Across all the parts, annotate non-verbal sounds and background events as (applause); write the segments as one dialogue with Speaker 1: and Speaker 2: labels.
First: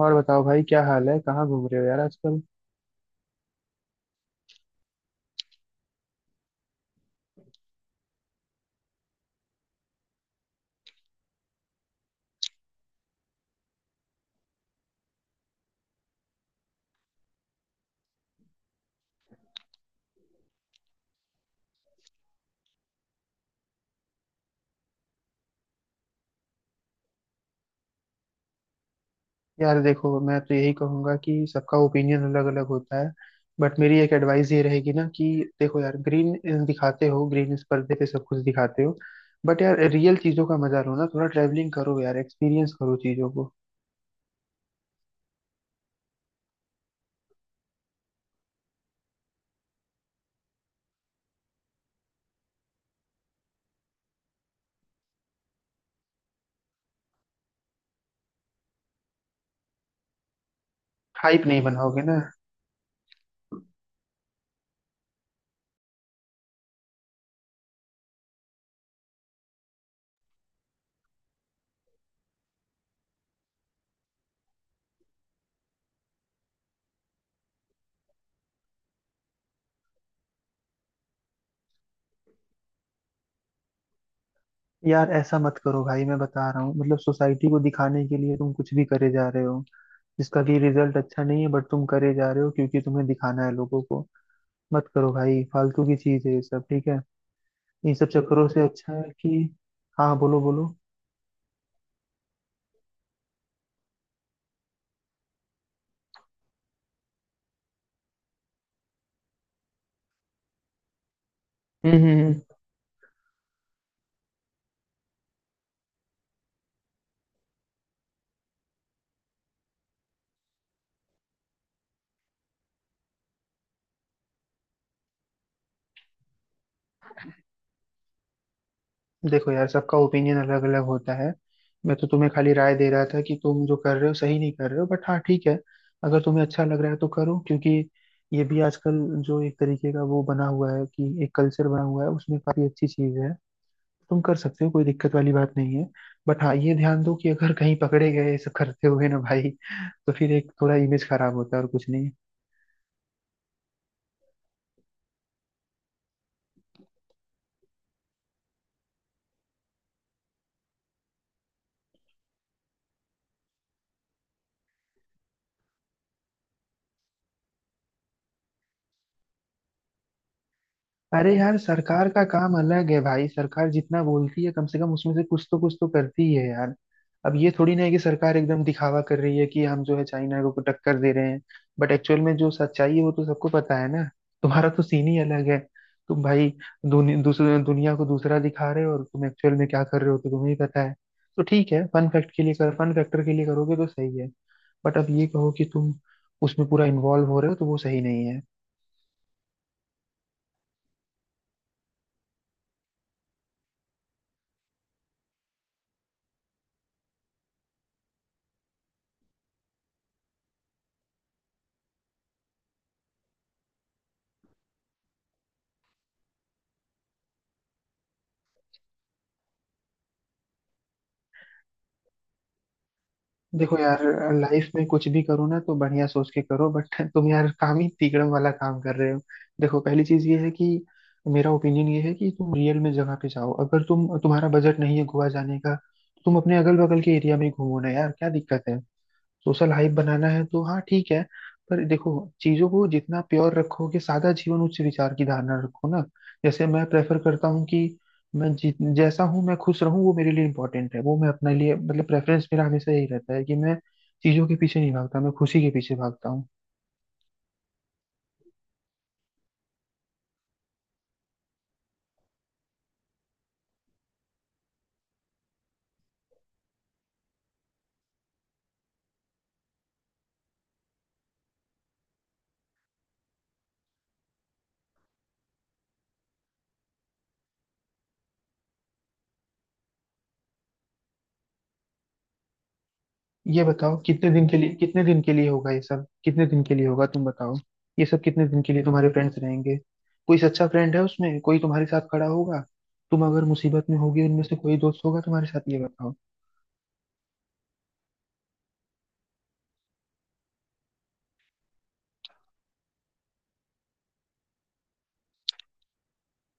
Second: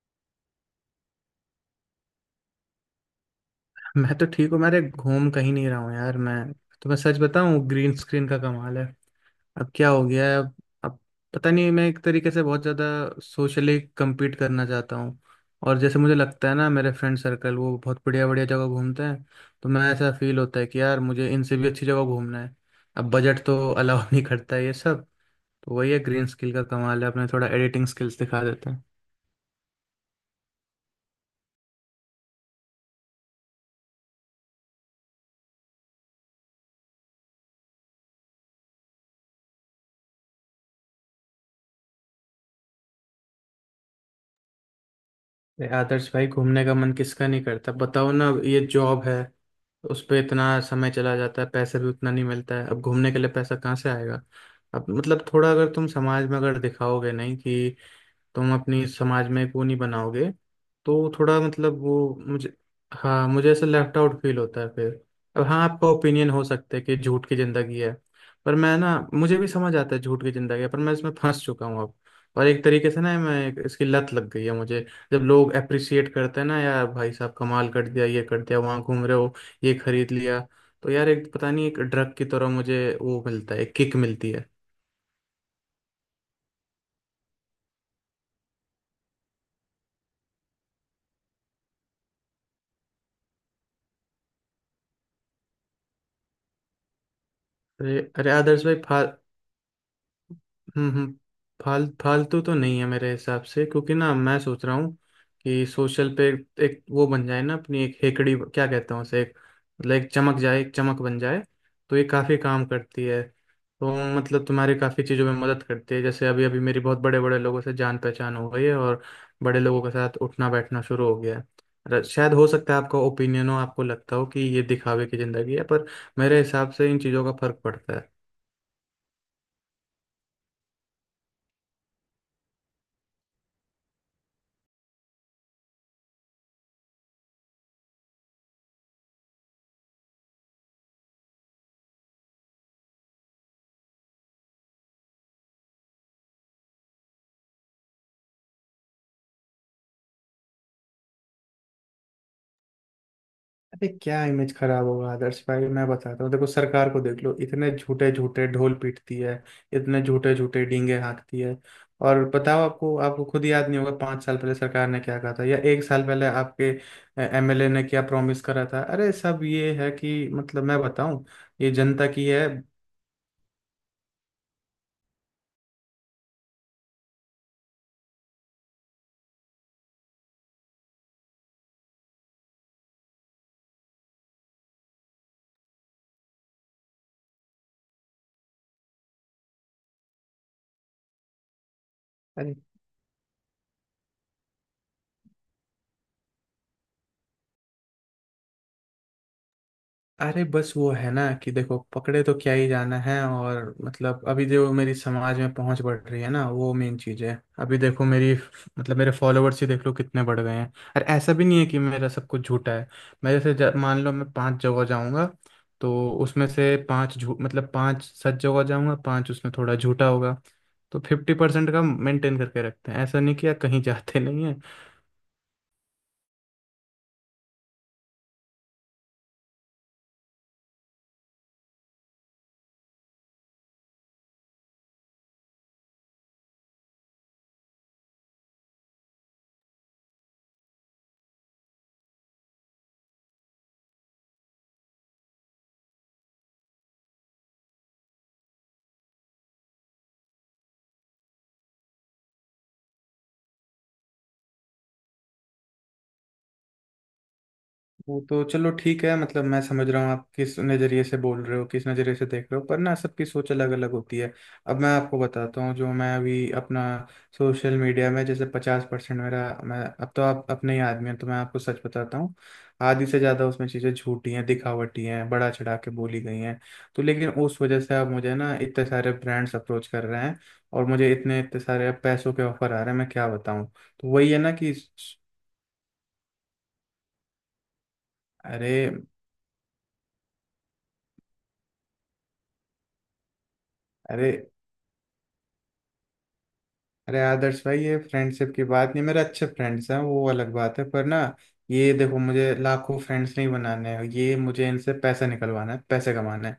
Speaker 1: और बताओ भाई, क्या हाल है, कहाँ घूम रहे हो यार आजकल।
Speaker 2: मैं तो ठीक हूँ, मेरे घूम कहीं नहीं रहा हूँ यार। मैं सच बताऊँ, ग्रीन स्क्रीन का कमाल है। अब क्या हो गया है अब पता नहीं, मैं एक तरीके से बहुत ज़्यादा सोशली compete करना चाहता हूँ। और जैसे मुझे लगता है ना, मेरे फ्रेंड सर्कल वो बहुत बढ़िया बढ़िया जगह घूमते हैं। तो मैं, ऐसा फील होता है कि यार मुझे इनसे भी अच्छी जगह घूमना है। अब बजट तो अलाउ नहीं करता है ये सब। तो वही है, ग्रीन स्किल का कमाल है, अपने थोड़ा एडिटिंग स्किल्स दिखा देते हैं।
Speaker 1: यार देखो, मैं तो यही कहूंगा कि सबका ओपिनियन अलग अलग होता है। बट मेरी एक एडवाइस ये रहेगी ना कि देखो यार, ग्रीन दिखाते हो, ग्रीन इस पर्दे पे सब कुछ दिखाते हो। बट यार, रियल चीजों का मजा लो ना, थोड़ा ट्रैवलिंग करो यार, एक्सपीरियंस करो चीजों को।
Speaker 2: अरे आदर्श भाई, घूमने का मन किसका नहीं करता, बताओ ना, ये जॉब है, उस पे इतना समय चला जाता है, पैसे भी उतना नहीं मिलता है। अब घूमने के लिए पैसा कहाँ से आएगा। अब मतलब थोड़ा, अगर तुम समाज में अगर दिखाओगे नहीं कि तुम अपनी समाज में एक वो नहीं बनाओगे, तो थोड़ा
Speaker 1: हाइप नहीं
Speaker 2: मतलब
Speaker 1: बनाओगे
Speaker 2: वो
Speaker 1: ना।
Speaker 2: मुझे, हाँ, मुझे ऐसा लेफ्ट आउट फील होता है फिर। अब हाँ, आपका ओपिनियन हो सकता है कि झूठ की जिंदगी है, पर मैं ना, मुझे भी समझ आता है झूठ की जिंदगी है, पर मैं इसमें फंस चुका हूँ अब। और एक तरीके से ना, मैं इसकी लत लग गई है मुझे। जब लोग अप्रिसिएट करते हैं ना, यार भाई साहब कमाल कर दिया, ये कर दिया, वहाँ घूम रहे हो, ये खरीद लिया, तो यार एक पता नहीं, एक ड्रग की तरह मुझे वो मिलता है, एक किक मिलती है।
Speaker 1: यार, ऐसा मत करो भाई, मैं बता रहा हूँ मतलब, सोसाइटी को दिखाने के लिए तुम कुछ भी करे जा रहे हो। जिसका कि रिजल्ट अच्छा नहीं है, बट तुम करे जा रहे हो क्योंकि तुम्हें दिखाना है लोगों को। मत करो भाई, फालतू की चीज है ये सब, ठीक है। इन
Speaker 2: अरे
Speaker 1: सब
Speaker 2: अरे
Speaker 1: चक्करों से
Speaker 2: आदर्श भाई।
Speaker 1: अच्छा है कि... हाँ, बोलो बोलो।
Speaker 2: हम्म हम्म, फालतू तो नहीं है मेरे हिसाब से, क्योंकि ना मैं सोच रहा हूँ कि सोशल पे एक वो बन जाए ना, अपनी एक हेकड़ी क्या कहते हैं उसे, एक मतलब एक चमक जाए, एक चमक बन जाए।
Speaker 1: हम्म
Speaker 2: तो ये
Speaker 1: हम्म हम्म।
Speaker 2: काफ़ी काम करती है, तो मतलब तुम्हारे काफ़ी चीज़ों में मदद करती है। जैसे अभी अभी मेरी बहुत बड़े बड़े लोगों से जान पहचान हो गई है, और बड़े लोगों के साथ उठना बैठना शुरू हो गया है। शायद हो सकता है आपका ओपिनियन हो, आपको लगता हो कि ये दिखावे की ज़िंदगी है, पर मेरे हिसाब से इन चीज़ों का फर्क पड़ता है।
Speaker 1: देखो यार, सबका ओपिनियन अलग अलग होता है। मैं तो तुम्हें खाली राय दे रहा था कि तुम जो कर रहे हो सही नहीं कर रहे हो, बट हाँ ठीक है। अगर तुम्हें अच्छा लग रहा है तो करो, क्योंकि ये भी आजकल जो एक तरीके का वो बना हुआ है कि एक कल्चर बना हुआ है उसमें, काफी अच्छी चीज है। तुम कर सकते हो, कोई दिक्कत वाली बात नहीं है। बट हाँ, ये ध्यान दो कि अगर कहीं पकड़े गए ये सब करते हुए ना भाई, तो फिर एक थोड़ा इमेज खराब होता है, और कुछ नहीं।
Speaker 2: अरे क्या इमेज खराब होगा आदर्श भाई, मैं बताता हूँ देखो, सरकार को देख लो इतने झूठे झूठे ढोल पीटती है, इतने झूठे झूठे डींगे हाँकती है। और बताओ, आपको आपको खुद याद नहीं होगा 5 साल पहले सरकार ने क्या कहा था, या एक साल पहले आपके एमएलए ने क्या प्रॉमिस करा था। अरे सब ये है कि मतलब मैं बताऊं,
Speaker 1: अरे यार,
Speaker 2: ये जनता
Speaker 1: सरकार का
Speaker 2: की है।
Speaker 1: काम अलग है भाई, सरकार जितना बोलती है कम से कम उसमें से कुछ तो करती है यार। अब ये थोड़ी ना है कि सरकार एकदम दिखावा कर रही है कि हम जो है चाइना को टक्कर दे रहे हैं। बट एक्चुअल में जो सच्चाई है वो तो सबको पता है ना। तुम्हारा तो सीन ही अलग है। तुम भाई दूसरे दुनिया को दूसरा दिखा रहे हो, और तुम एक्चुअल में क्या कर रहे हो तो तुम्हें ही पता है। तो ठीक है,
Speaker 2: अरे
Speaker 1: फन फैक्टर के लिए करोगे तो सही है। बट अब ये कहो कि तुम उसमें पूरा इन्वॉल्व हो रहे हो, तो वो सही नहीं।
Speaker 2: अरे, बस वो है ना कि देखो, पकड़े तो क्या ही जाना है, और मतलब अभी जो मेरी समाज में पहुंच बढ़ रही है ना, वो मेन चीज़ है। अभी देखो मेरी, मतलब मेरे फॉलोअर्स ही देख लो कितने बढ़ गए हैं। और ऐसा भी नहीं है कि मेरा सब कुछ झूठा है। मैं जैसे मान लो मैं पांच जगह जाऊंगा, तो उसमें से पांच झूठ मतलब पांच सच जगह जाऊंगा, पांच उसमें थोड़ा झूठा होगा। तो 50% का मेंटेन करके रखते हैं, ऐसा नहीं कि यार
Speaker 1: देखो
Speaker 2: कहीं (laughs)
Speaker 1: यार,
Speaker 2: जाते नहीं है।
Speaker 1: लाइफ में कुछ भी करो ना तो बढ़िया सोच के करो, बट (laughs) तुम यार काम ही तिकड़म वाला काम कर रहे हो। देखो, पहली चीज ये है कि मेरा ओपिनियन ये है कि तुम रियल में जगह पे जाओ, अगर तुम्हारा बजट नहीं है गोवा जाने का तो तुम अपने अगल बगल के एरिया में ही घूमो ना यार, क्या दिक्कत है। सोशल हाइप बनाना है तो हाँ ठीक है, पर देखो, चीजों को जितना प्योर रखोगे, सादा जीवन उच्च विचार की धारणा रखो ना। जैसे मैं प्रेफर करता हूँ कि मैं जैसा हूँ मैं खुश रहूँ, वो मेरे लिए इम्पोर्टेंट है, वो मैं अपने लिए मतलब, प्रेफरेंस मेरा हमेशा यही रहता है कि मैं चीजों के पीछे नहीं भागता, मैं खुशी के पीछे भागता हूँ।
Speaker 2: वो तो चलो ठीक है, मतलब मैं समझ रहा हूँ आप किस नज़रिए से बोल रहे हो, किस नज़रिए से देख रहे हो, पर ना सबकी सोच अलग अलग होती है। अब मैं आपको बताता हूँ, जो मैं अभी अपना सोशल मीडिया में जैसे 50% मेरा, मैं अब तो आप अपने ही आदमी हैं तो मैं आपको सच बताता हूँ, आधी से ज़्यादा उसमें चीज़ें झूठी हैं, दिखावटी हैं, बड़ा चढ़ा के बोली गई हैं। तो लेकिन उस वजह से अब मुझे ना इतने सारे ब्रांड्स अप्रोच कर रहे हैं, और मुझे इतने इतने सारे अब पैसों के ऑफर आ रहे हैं, मैं क्या
Speaker 1: ये
Speaker 2: बताऊँ।
Speaker 1: बताओ,
Speaker 2: तो वही है ना कि
Speaker 1: कितने दिन के लिए होगा ये सब, कितने दिन के लिए होगा तुम बताओ। ये सब कितने दिन के
Speaker 2: अरे
Speaker 1: लिए तुम्हारे फ्रेंड्स रहेंगे। कोई सच्चा फ्रेंड है उसमें, कोई तुम्हारे साथ खड़ा होगा। तुम अगर मुसीबत में होगी,
Speaker 2: अरे
Speaker 1: उनमें से कोई दोस्त होगा तुम्हारे साथ, ये बताओ।
Speaker 2: अरे आदर्श भाई, ये फ्रेंडशिप की बात नहीं, मेरे अच्छे फ्रेंड्स हैं वो अलग बात है। पर ना ये देखो, मुझे लाखों फ्रेंड्स नहीं बनाने हैं, ये मुझे इनसे पैसा निकलवाना है, पैसे कमाना है।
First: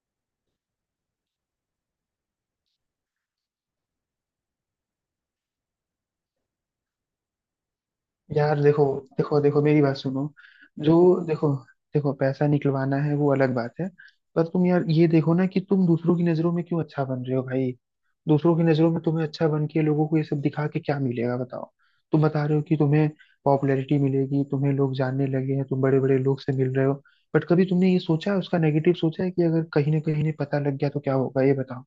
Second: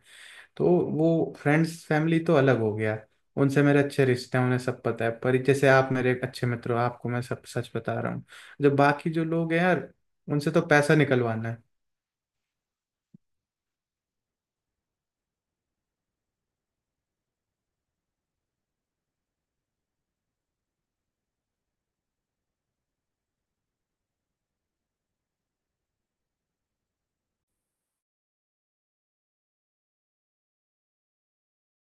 Speaker 2: तो वो फ्रेंड्स फैमिली तो अलग हो गया, उनसे मेरे अच्छे रिश्ते हैं, उन्हें सब पता है। पर जैसे आप मेरे एक अच्छे मित्र हो, आपको मैं सब सच बता रहा हूँ।
Speaker 1: यार
Speaker 2: जो
Speaker 1: देखो
Speaker 2: बाकी जो
Speaker 1: देखो
Speaker 2: लोग हैं
Speaker 1: देखो, मेरी
Speaker 2: यार,
Speaker 1: बात सुनो।
Speaker 2: उनसे तो
Speaker 1: जो
Speaker 2: पैसा निकलवाना
Speaker 1: देखो
Speaker 2: है।
Speaker 1: देखो, पैसा निकलवाना है वो अलग बात है। पर तुम यार, ये देखो ना कि तुम दूसरों की नजरों में क्यों अच्छा बन रहे हो भाई। दूसरों की नजरों में तुम्हें अच्छा बन के लोगों को ये सब दिखा के क्या मिलेगा, बताओ। तुम बता रहे हो कि तुम्हें पॉपुलैरिटी मिलेगी, तुम्हें लोग जानने लगे हैं, तुम बड़े बड़े लोग से मिल रहे हो। बट कभी तुमने ये सोचा है, उसका नेगेटिव सोचा है कि अगर कहीं ना कहीं ने पता लग गया तो क्या होगा, ये बताओ।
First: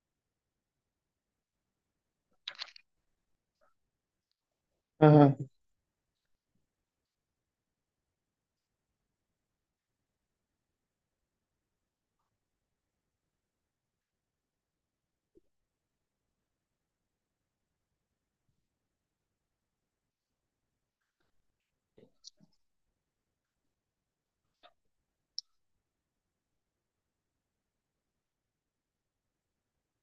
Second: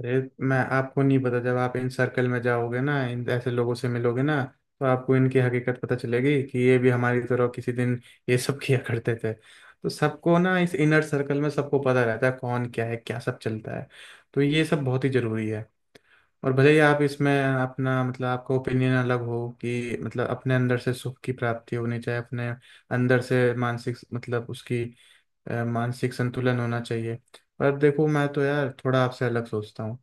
Speaker 2: अरे, मैं आपको नहीं पता जब आप इन सर्कल में जाओगे ना, इन ऐसे लोगों से मिलोगे ना, तो
Speaker 1: हाँ
Speaker 2: आपको इनकी
Speaker 1: हाँ।
Speaker 2: हकीकत पता चलेगी कि ये भी हमारी तरह किसी दिन ये सब (laughs) किया करते थे। तो सबको ना इस इनर सर्कल में सबको पता रहता है कौन क्या है, क्या सब चलता है। तो ये सब बहुत ही जरूरी है। और भले ही आप इसमें अपना मतलब आपका ओपिनियन अलग हो कि मतलब अपने अंदर से सुख की प्राप्ति होनी चाहिए, अपने अंदर से मानसिक मतलब उसकी मानसिक संतुलन होना चाहिए। पर देखो मैं तो यार थोड़ा आपसे अलग सोचता हूँ।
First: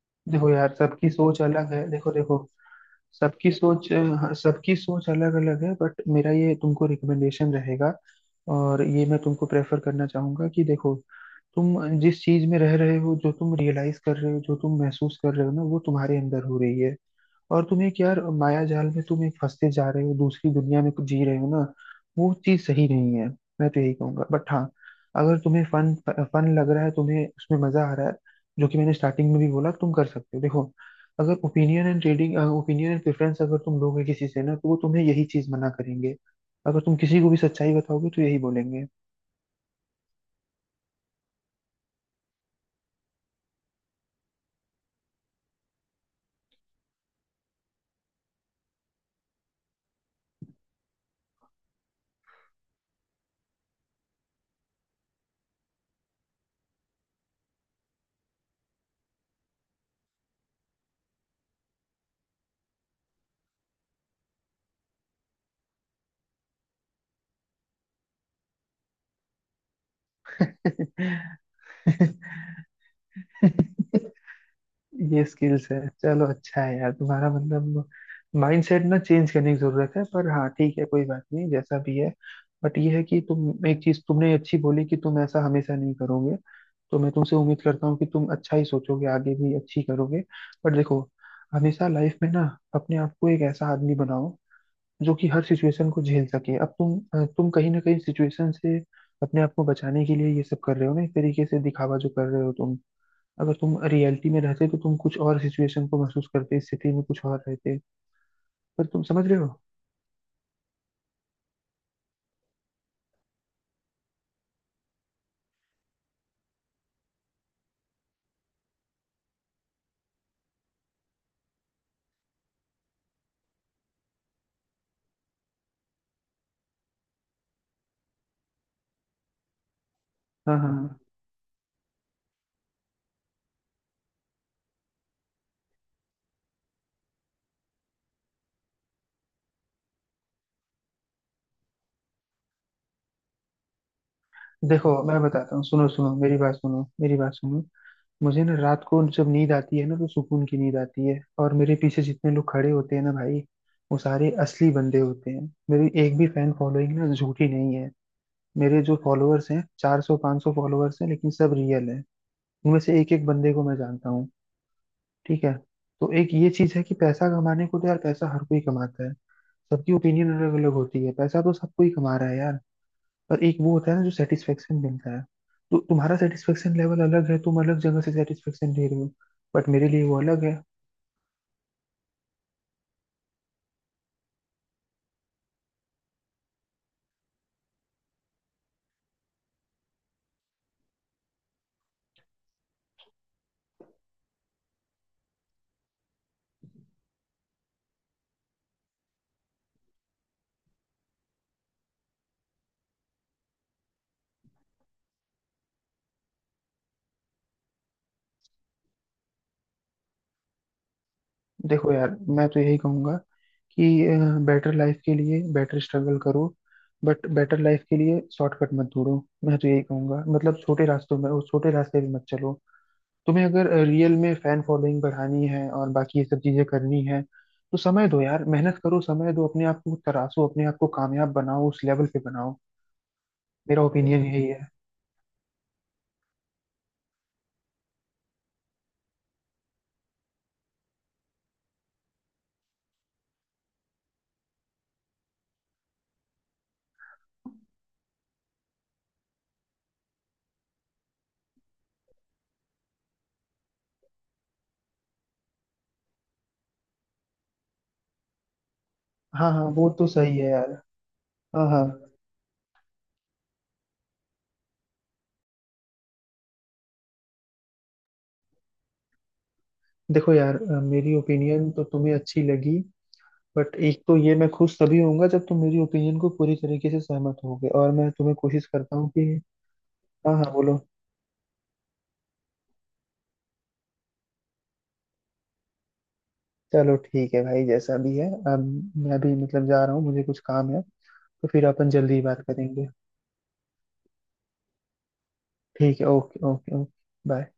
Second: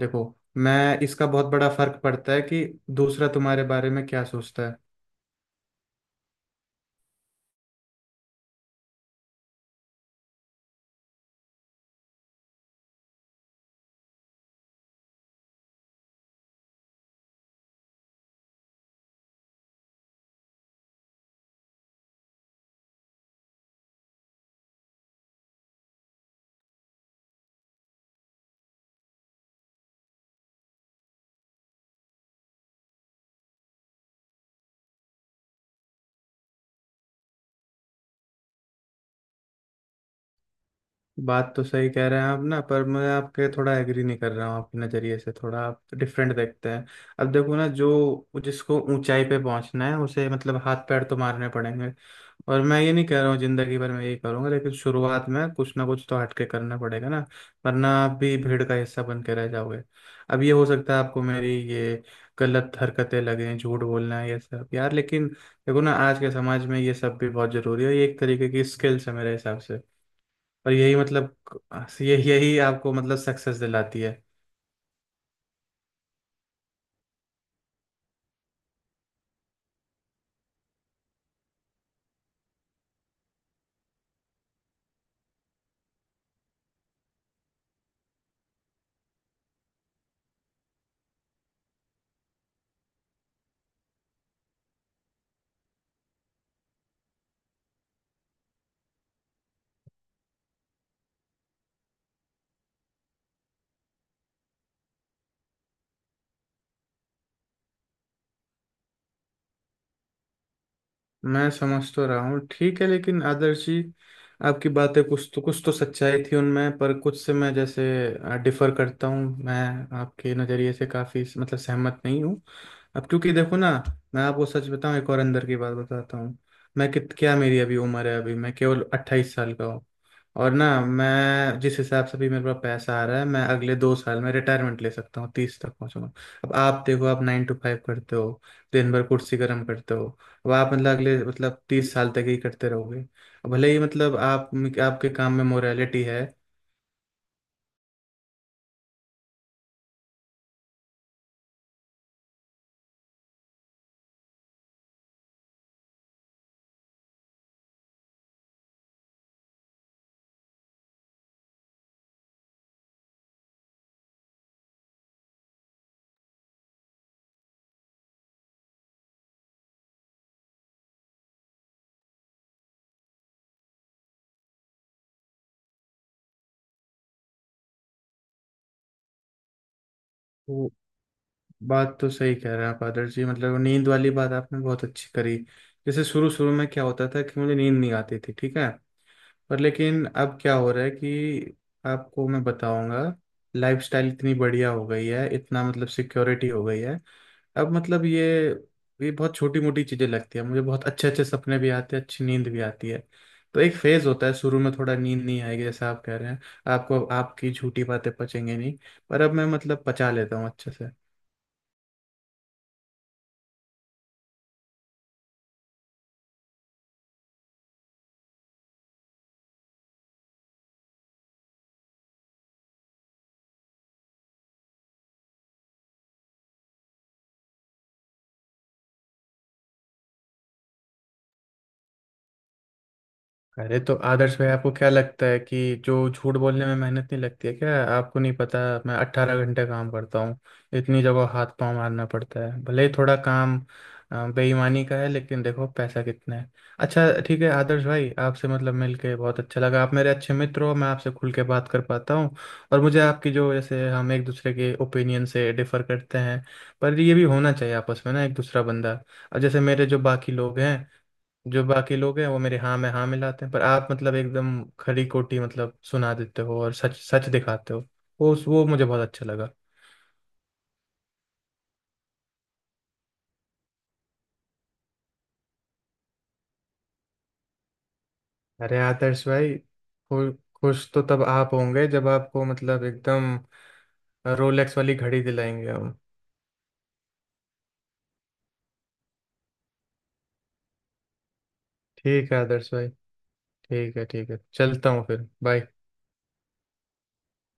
Speaker 2: देखो
Speaker 1: देखो यार,
Speaker 2: मैं,
Speaker 1: सबकी
Speaker 2: इसका
Speaker 1: सोच
Speaker 2: बहुत बड़ा
Speaker 1: अलग है,
Speaker 2: फर्क
Speaker 1: देखो
Speaker 2: पड़ता
Speaker 1: देखो।
Speaker 2: है कि दूसरा
Speaker 1: सबकी
Speaker 2: तुम्हारे बारे
Speaker 1: सोच
Speaker 2: में क्या
Speaker 1: हाँ,
Speaker 2: सोचता
Speaker 1: सबकी
Speaker 2: है।
Speaker 1: सोच अलग अलग है, बट मेरा ये तुमको रिकमेंडेशन रहेगा। और ये मैं तुमको प्रेफर करना चाहूंगा कि देखो, तुम जिस चीज में रह रहे हो, जो तुम रियलाइज कर रहे हो, जो तुम महसूस कर रहे हो ना, वो तुम्हारे अंदर हो रही है। और तुम एक यार माया जाल में तुम एक फंसते जा रहे हो, दूसरी दुनिया में जी रहे हो ना। वो चीज सही नहीं है। मैं तो यही कहूंगा, बट हाँ, अगर तुम्हें फन फन लग रहा है, तुम्हें उसमें मजा आ रहा है। जो कि मैंने स्टार्टिंग में भी बोला, तुम कर सकते हो देखो। अगर ओपिनियन एंड प्रेफरेंस अगर तुम लोगे किसी से ना, तो वो तुम्हें यही चीज मना करेंगे। अगर तुम किसी को भी सच्चाई बताओगे तो यही बोलेंगे।
Speaker 2: बात तो सही कह रहे हैं आप ना, पर मैं आपके थोड़ा एग्री नहीं कर रहा हूँ, आपके नज़रिए से थोड़ा आप डिफरेंट देखते हैं। अब देखो ना, जो जिसको ऊंचाई पे पहुंचना है उसे मतलब हाथ पैर तो मारने पड़ेंगे, और मैं ये नहीं कह रहा हूँ जिंदगी भर मैं ये करूंगा, लेकिन शुरुआत में कुछ ना कुछ तो हट के करना पड़ेगा ना, वरना आप भी भीड़ का हिस्सा बन के रह जाओगे। अब ये हो सकता है आपको मेरी ये गलत हरकतें लगें, झूठ बोलना है ये सब यार, लेकिन देखो ना आज के समाज में ये सब भी बहुत जरूरी है, ये एक तरीके की स्किल्स है मेरे हिसाब से, और यही मतलब यही यही आपको मतलब सक्सेस दिलाती है।
Speaker 1: (laughs) ये स्किल्स है, चलो अच्छा है यार, तुम्हारा मतलब माइंडसेट ना चेंज करने की जरूरत है, पर हाँ ठीक है, कोई बात नहीं जैसा भी है। बट ये है कि तुम एक चीज तुमने अच्छी बोली कि तुम ऐसा हमेशा नहीं करोगे। तो मैं तुमसे उम्मीद करता हूँ कि तुम अच्छा ही सोचोगे, आगे भी अच्छी करोगे। बट देखो, हमेशा लाइफ में ना, अपने आप को एक ऐसा आदमी बनाओ जो कि हर सिचुएशन को झेल सके। अब तुम तुम कहीं ना कहीं सिचुएशन से अपने आप को बचाने के लिए ये सब कर रहे हो ना, एक तरीके से दिखावा जो कर रहे हो तुम। अगर तुम रियलिटी में रहते तो तुम कुछ और सिचुएशन को महसूस करते, स्थिति में कुछ और रहते। पर तुम समझ रहे हो।
Speaker 2: मैं समझ तो रहा हूँ ठीक है, लेकिन आदर्श जी आपकी बातें कुछ तो सच्चाई थी उनमें, पर कुछ से मैं जैसे डिफर करता हूँ, मैं आपके नज़रिए से काफ़ी मतलब सहमत नहीं हूँ। अब क्योंकि देखो ना, मैं आपको सच बताऊँ एक और अंदर की बात बताता हूँ, मैं कित क्या मेरी अभी उम्र है, अभी मैं केवल 28 साल का हूँ, और
Speaker 1: हाँ
Speaker 2: ना
Speaker 1: हाँ हाँ।
Speaker 2: मैं जिस हिसाब से भी मेरे पास पैसा आ रहा है, मैं अगले 2 साल में रिटायरमेंट ले सकता हूँ, 30 तक पहुँचूंगा। अब आप देखो, आप 9 to 5 करते हो, दिन भर कुर्सी गर्म करते हो, अब आप मतलब अगले मतलब 30 साल तक ही करते रहोगे, अब भले ही मतलब आप
Speaker 1: देखो,
Speaker 2: आपके
Speaker 1: मैं
Speaker 2: काम में
Speaker 1: बताता हूँ, सुनो
Speaker 2: मोरालिटी
Speaker 1: सुनो,
Speaker 2: है।
Speaker 1: मेरी बात सुनो, मेरी बात सुनो। मुझे ना, रात को जब नींद आती है ना, तो सुकून की नींद आती है, और मेरे पीछे जितने लोग खड़े होते हैं ना भाई, वो सारे असली बंदे होते हैं। मेरी एक भी फैन फॉलोइंग ना झूठी नहीं है। मेरे जो फॉलोअर्स हैं, 400 500 फॉलोअर्स हैं, लेकिन सब रियल हैं। उनमें से एक एक बंदे को मैं जानता हूँ। ठीक है। तो एक ये चीज है कि पैसा कमाने को तो यार, पैसा हर कोई कमाता है। सबकी ओपिनियन अलग अलग होती है, पैसा तो सबको ही कमा रहा है यार। पर एक वो होता है ना जो सेटिस्फेक्शन मिलता है। तो तुम्हारा सेटिस्फेक्शन लेवल अलग है, तुम अलग जगह से सेटिस्फेक्शन ले रहे हो। बट मेरे लिए वो अलग है।
Speaker 2: वो बात तो सही कह रहे हैं आप आदर्श जी, मतलब वो नींद वाली बात आपने बहुत अच्छी करी। जैसे शुरू शुरू में क्या होता था कि मुझे नींद नहीं आती थी ठीक है, पर लेकिन अब क्या हो रहा है कि आपको मैं बताऊंगा, लाइफस्टाइल इतनी बढ़िया हो गई है, इतना मतलब सिक्योरिटी हो गई है। अब मतलब ये बहुत छोटी मोटी चीजें लगती है, मुझे बहुत अच्छे अच्छे सपने भी आते हैं, अच्छी नींद भी आती है। तो एक फेज होता है, शुरू में थोड़ा नींद नहीं आएगी जैसा आप कह रहे हैं, आपको आपकी झूठी बातें पचेंगे नहीं, पर अब मैं मतलब पचा लेता हूँ अच्छे से।
Speaker 1: देखो यार, मैं तो यही कहूंगा कि बेटर लाइफ के लिए बेटर स्ट्रगल करो। बट बेटर लाइफ के लिए शॉर्टकट मत ढूंढो। मैं तो यही कहूंगा मतलब, छोटे रास्तों में, उस छोटे रास्ते पे मत चलो। तुम्हें अगर रियल में फैन फॉलोइंग बढ़ानी है और बाकी ये सब चीजें करनी है, तो समय दो यार, मेहनत करो, समय दो, अपने आप को तराशो, अपने आप को कामयाब बनाओ, उस लेवल पे बनाओ।
Speaker 2: अरे
Speaker 1: मेरा
Speaker 2: तो
Speaker 1: ओपिनियन
Speaker 2: आदर्श
Speaker 1: यही
Speaker 2: भाई
Speaker 1: है।
Speaker 2: आपको क्या लगता है कि जो झूठ बोलने में मेहनत नहीं लगती है क्या, आपको नहीं पता मैं 18 घंटे काम करता हूँ, इतनी जगह हाथ पांव मारना पड़ता है, भले ही थोड़ा काम बेईमानी का है, लेकिन देखो पैसा कितना है। अच्छा ठीक है आदर्श भाई, आपसे मतलब मिलके बहुत अच्छा लगा, आप मेरे अच्छे मित्र हो, मैं आपसे खुल के बात कर पाता हूँ, और मुझे आपकी जो, जैसे हम एक दूसरे के ओपिनियन से डिफर करते हैं, पर ये भी होना चाहिए आपस में ना एक दूसरा बंदा। और
Speaker 1: हाँ
Speaker 2: जैसे
Speaker 1: हाँ,
Speaker 2: मेरे
Speaker 1: वो
Speaker 2: जो
Speaker 1: तो
Speaker 2: बाकी
Speaker 1: सही है
Speaker 2: लोग
Speaker 1: यार।
Speaker 2: हैं, जो
Speaker 1: हाँ हाँ।
Speaker 2: बाकी लोग हैं वो मेरे हाँ में हाँ मिलाते हैं, पर आप मतलब एकदम खरी खोटी मतलब सुना देते हो और सच सच दिखाते हो, वो मुझे बहुत अच्छा लगा।
Speaker 1: देखो यार, मेरी ओपिनियन तो तुम्हें अच्छी लगी। बट एक तो ये, मैं खुश तभी होऊंगा जब तुम मेरी ओपिनियन को पूरी तरीके से सहमत होगे, और मैं तुम्हें कोशिश
Speaker 2: अरे
Speaker 1: करता हूँ कि...
Speaker 2: आदर्श भाई,
Speaker 1: हाँ हाँ बोलो।
Speaker 2: खुश तो तब आप होंगे जब आपको मतलब एकदम रोलेक्स वाली घड़ी दिलाएंगे हम।
Speaker 1: चलो ठीक है भाई, जैसा भी है। अब मैं भी मतलब जा रहा हूँ, मुझे कुछ काम है। तो फिर अपन जल्दी ही
Speaker 2: ठीक है
Speaker 1: बात
Speaker 2: आदर्श
Speaker 1: करेंगे।
Speaker 2: भाई, ठीक है ठीक है, चलता हूँ फिर बाय।
Speaker 1: ठीक है, ओके ओके ओके, बाय।